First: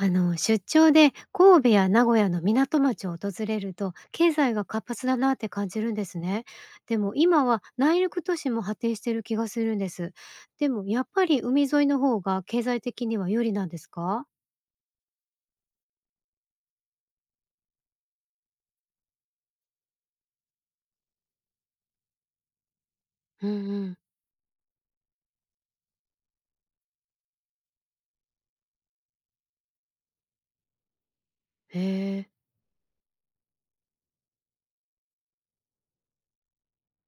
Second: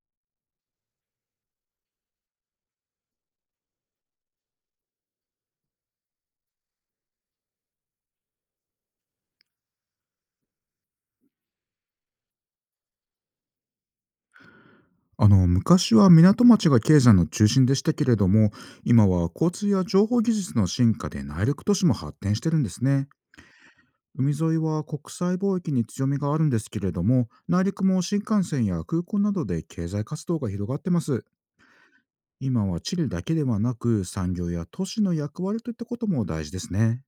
出張で神戸や名古屋の港町を訪れると経済が活発だなって感じるんですね。でも今は内陸都市も発展してる気がするんです。でもやっぱり海沿いの方が経済的には有利なんですか？昔は港町が経済の中心でしたけれども、今は交通や情報技術の進化で内陸都市も発展してるんですね。うんうん。海沿いは国際貿易に強みがあるんですけれども、内陸も新幹線や空港などで経済活動が広がってます。へえ。今は地理だけではなく、産業や都市の役割といったことも大事ですね。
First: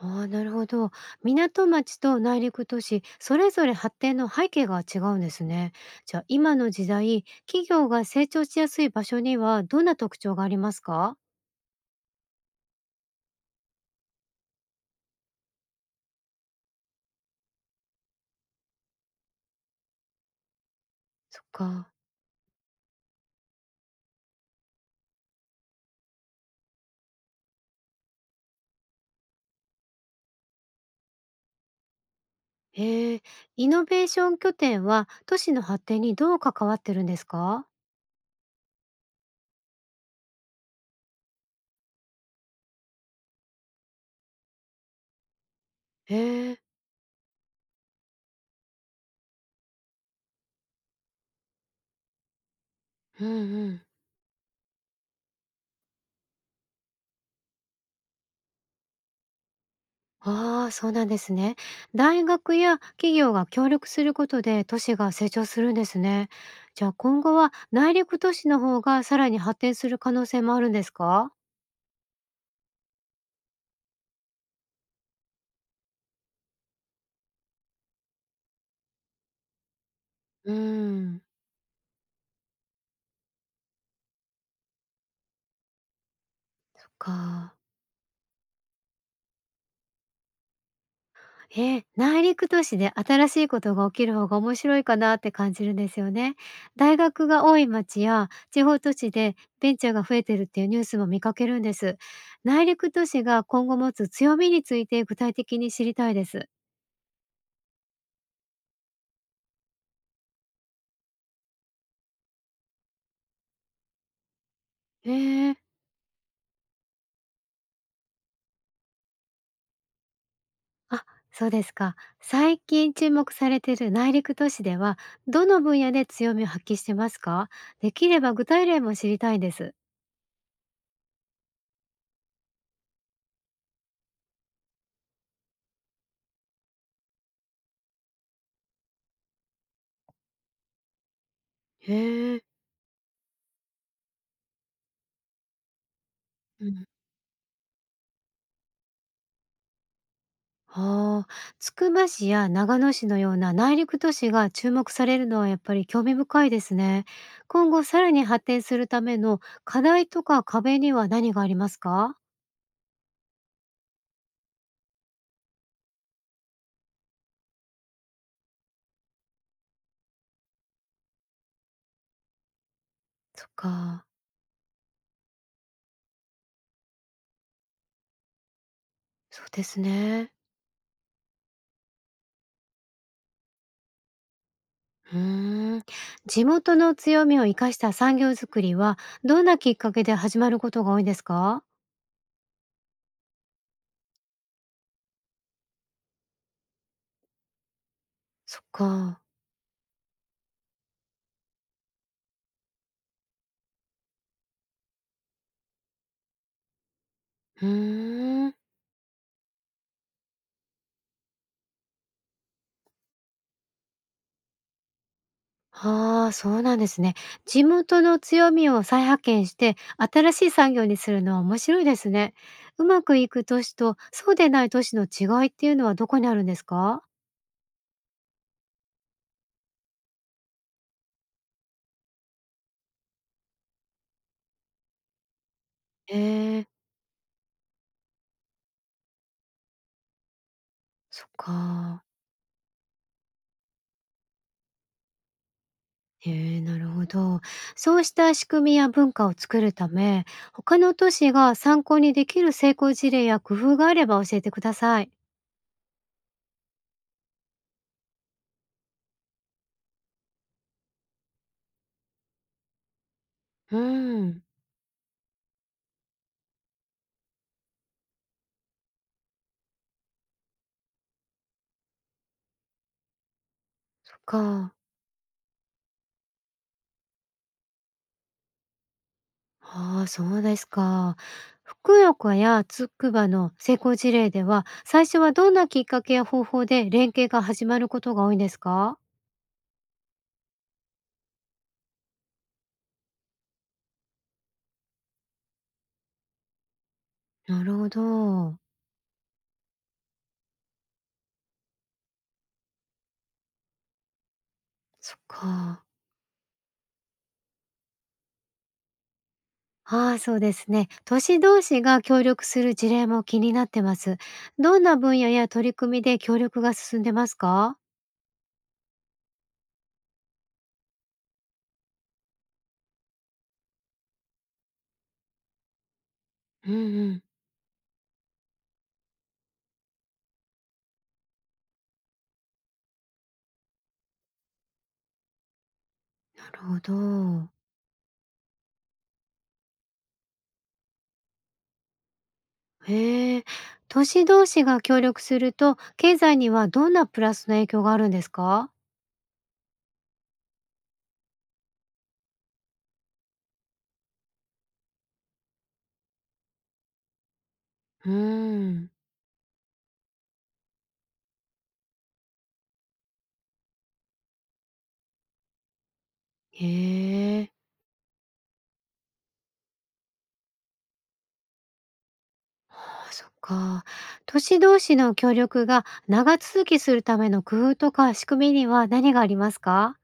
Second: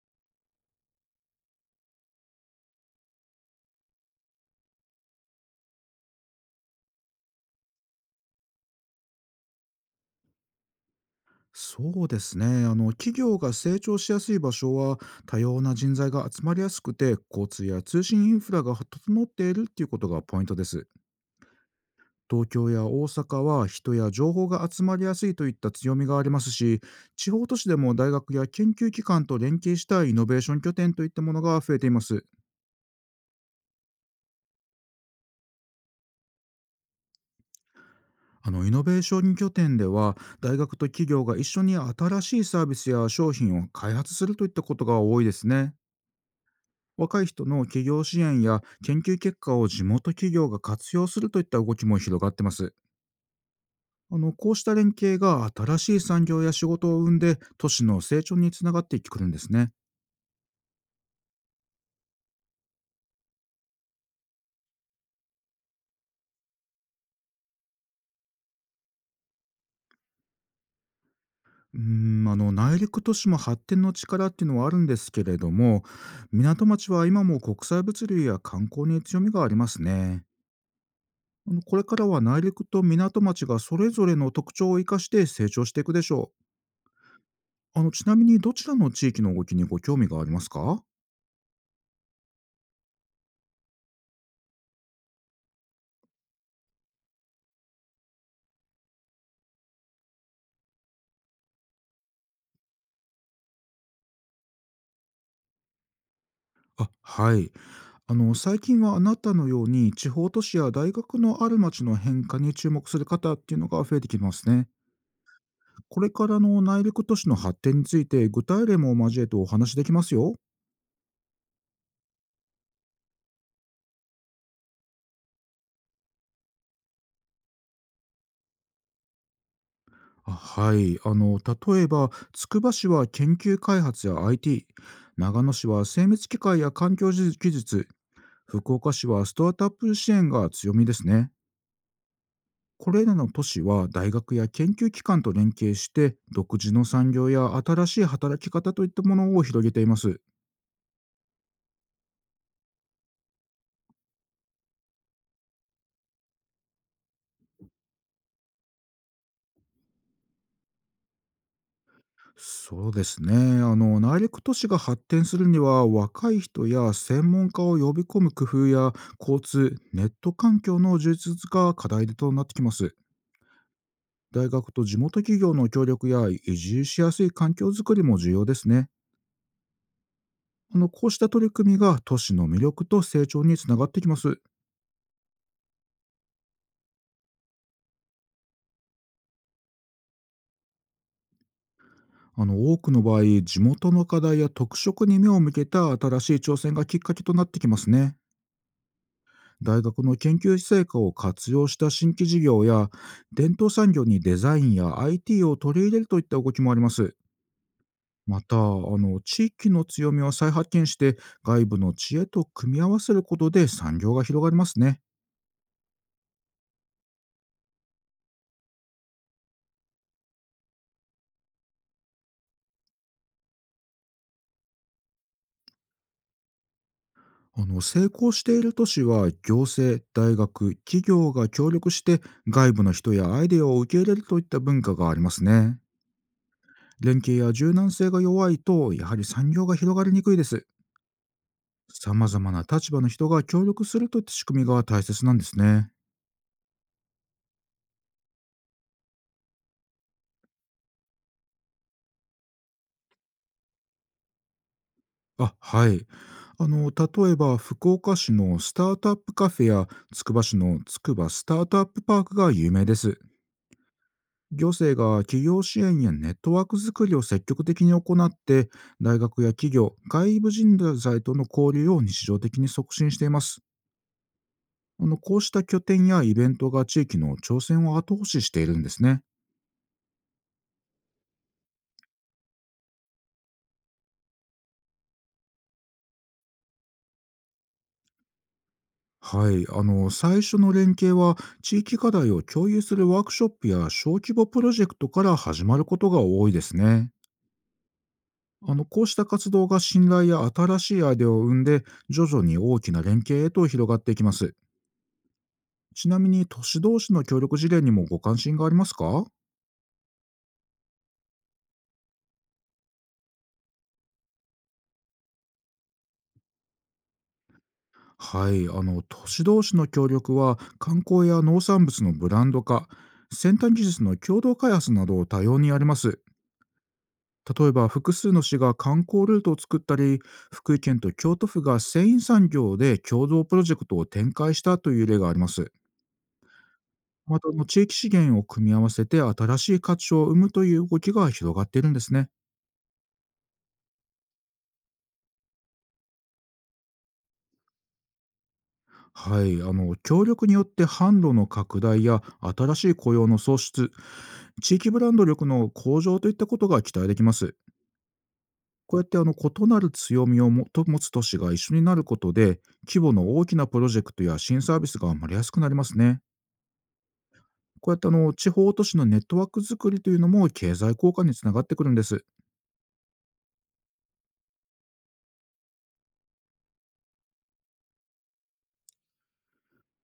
ああ、なるほど。港町と内陸都市それぞれ発展の背景が違うんですね。じゃあ今の時代、企業が成長しやすい場所にはどんな特徴がありますか？そうですね、企業が成長しやすい場所は、多様な人材が集まりやすくて、交通や通信インフラが整っているっていうことがポイントです。そっか。東京や大阪は人や情報が集まりやすいといった強みがありますし、地方都市でも大学や研究機関と連携したイノベーション拠点といったものが増えています。へえ、イノベーション拠点は都市の発展にどう関わってるんですか？イノベーション拠点では、大学と企業が一緒に新しいサービスや商品を開発するといったことが多いですね。へえ。若い人の企業支援や研究結果を地元企業が活用するといった動きも広がってます。うんうん。こうした連携が新しい産業や仕事を生んで、都市の成長につながっていってくるんですね。ああ、そうなんですね。大学や企業が協力することで都市が成長するんですね。じゃあ今後は内陸都市の方がさらに発展する可能性もあるんですか？うー内陸都市も発展の力っていうのはあるんですけれども、港町は今も国際物流や観光に強みがありますね。うーん、これからは内陸と港町がそれぞれの特徴を生かして成長していくでしょそっか。う。ちなみに、どちらの地域の動きにご興味がありますか？ええ、内陸都市で新しいことが起きる方が面白いかなって感じるんですよね。大学が多い町や地方都市でベンチャーが増えてるっていうニュースも見かけるんです。内陸都市が今後持つ強みについて具体的に知りたいです。あ、はい。最近はあなたのように地方都市や大学のある町の変化に注目する方っていうのが増えてきますね。へえー。これからの内陸都市の発展について具体例も交えてお話しできますよ。あ、そうですか。最近注目されている内陸都市ではどの分野で強みを発揮してますか？できれば具体例も知りたいんです。あ、はい。例えば、つくば市は研究開発や IT、 長野市は精密機械や環境技術、福岡市はスタートアップ支援が強みですね。へえ。これらの都市は大学や研究機関と連携して独う自のん。産業や新しい働き方といったものを広げています。はあ、つくば市や長野市のような内陸都市が注目されるのはやっぱり興味深いですね。今後さらに発展するための課題とか壁には何がありますか？そうですね、内陸都市が発展するには、若い人や専門家を呼び込む工夫や、交通ネット環境の充実が課題となってきます。そっか。大学と地元企業の協力や移住しやすい環境づくりも重要ですね。そうですね。こうした取り組みが都市の魅力と成長につながってきます。うーん、地元の強みを生かした産業づくりはどんなきっかけで始まることが多いですか？多くの場合、地元の課題や特色に目を向けた新しい挑戦がきっかけとなってきますね。そっか。大学の研究成果を活用した新規事業や、伝統産業にデザインや IT を取り入れるといった動きもあります。うーまん。た、地域の強みを再発見して、外部の知恵と組み合わせることで産業が広がりますね。ああ、そうなんですね。地元の強みを再発見して、新しい産業にするのは面白いですね。うまくいく都市と、そうでない都市の違いっていうのはどこにあるんですか？成功している都市は行政、大学、企業が協力して、外部の人やアイデアを受け入れるといった文化がありますね。ええ、連携や柔軟性が弱いと、やはり産業が広がりにくいです。そっか。様々な立場の人が協力するといった仕組みが大切なんですね。ええ、なるほど。そうした仕組みや文化を作るため、他の都市が参考にできる成功事例や工夫があれば教えてください。あ、はい。例えば、福岡市のスタートアップカフェやつくば市のつくばスタートアップパークが有名です。うん、行政が企業支援やネットワーク作りを積極的に行って、大学や企業、外部人材との交流を日常的に促進しています。そっか。こうした拠点やイベントが地域の挑戦を後押ししているんですね。ああ、そうですか。福岡やつくばの成功事例では、最初はどんなきっかけや方法で連携が始まることが多いんですか？はい、最初の連携は地域課題を共有するワークショップや小規模プロジェクトから始まることが多いですね。なるほど。こうした活動が信頼や新しいアイデアを生んで、徐々に大きな連携へと広がっていきます。そっか。ちなみに、都市同士の協力事例にもご関心がありますか？ああ、そうですね。都市同士が協力する事例も気になってます。どんな分野や取り組みで協力が進んでますか？はい、都市同士の協力は観光や農産物のブランド化、先端技術の共同開発などを多様にあります。うんうん。例えば、複数の市が観光ルートを作ったり、福井県と京都府が繊維産業で共同プロジェクトを展開したという例があります。なるほまど。た、地域資源を組み合わせて新しい価値を生むという動きが広がっているんですね。へえ。都市同士が協力すると、経済にはどんなプラスの影響があるんですか？はい、協力によって販路の拡大や新しい雇用の創出、地域ブランド力の向上といったことが期待できます。うーん。こうやって異なる強みをもと持つ都市が一緒になることで、規模の大きなプロジェクトや新サービスが生まれやすくなりますね。へえ。こうやって地方都市のネットワーク作りというのも経済効果につながってくるんです。ああ、そっか。都市同士の協力が長続きするための工夫とか仕組みには何がありますか？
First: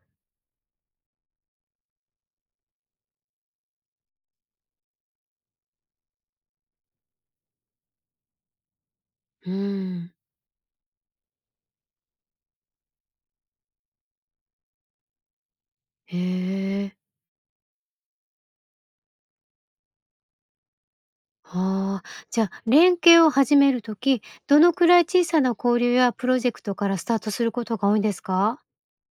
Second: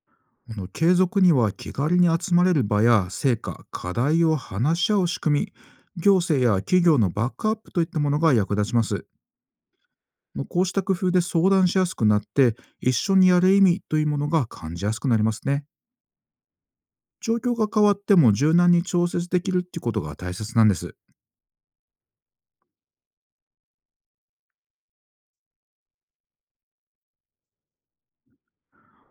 継続には気軽に集まれる場や成果、課題を話し合う仕組み、行政や企業のバックアップといったものが役立ちます。うん、まあ、こうした工夫で相談しやすくなって、一緒にやる意味というものが感じやすくなりますね。へえ。状況が変わっても柔軟に調節できるっていうことが大切なんです。ああ、じゃあ連携を始めるとき、どのくらい小さな交流やプロジェクトからスタートすることが多いんですか？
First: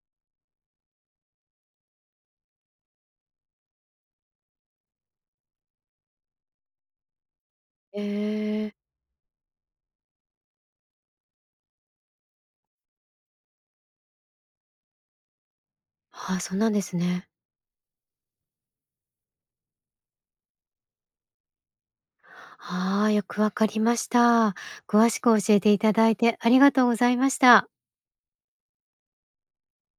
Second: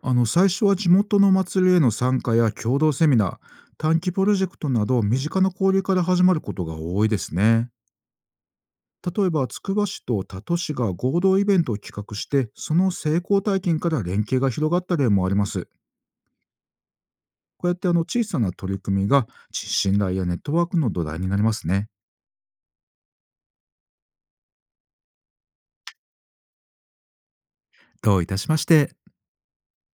最初は地元の祭りへの参加や共同セミナー、短期プロジェクトなど身近な交流から始まることが多いですね。へえ。例えば、つくば市と多都市が合同イベントを企画して、その成功体験から連携が広がった例もあります。ああ、そうなんですね。こうやって小さな取り組みが信頼やネットワークの土台になりますね。ああ、よくわかりました。詳しく教えていただいてありがとうございました。どういたしまして。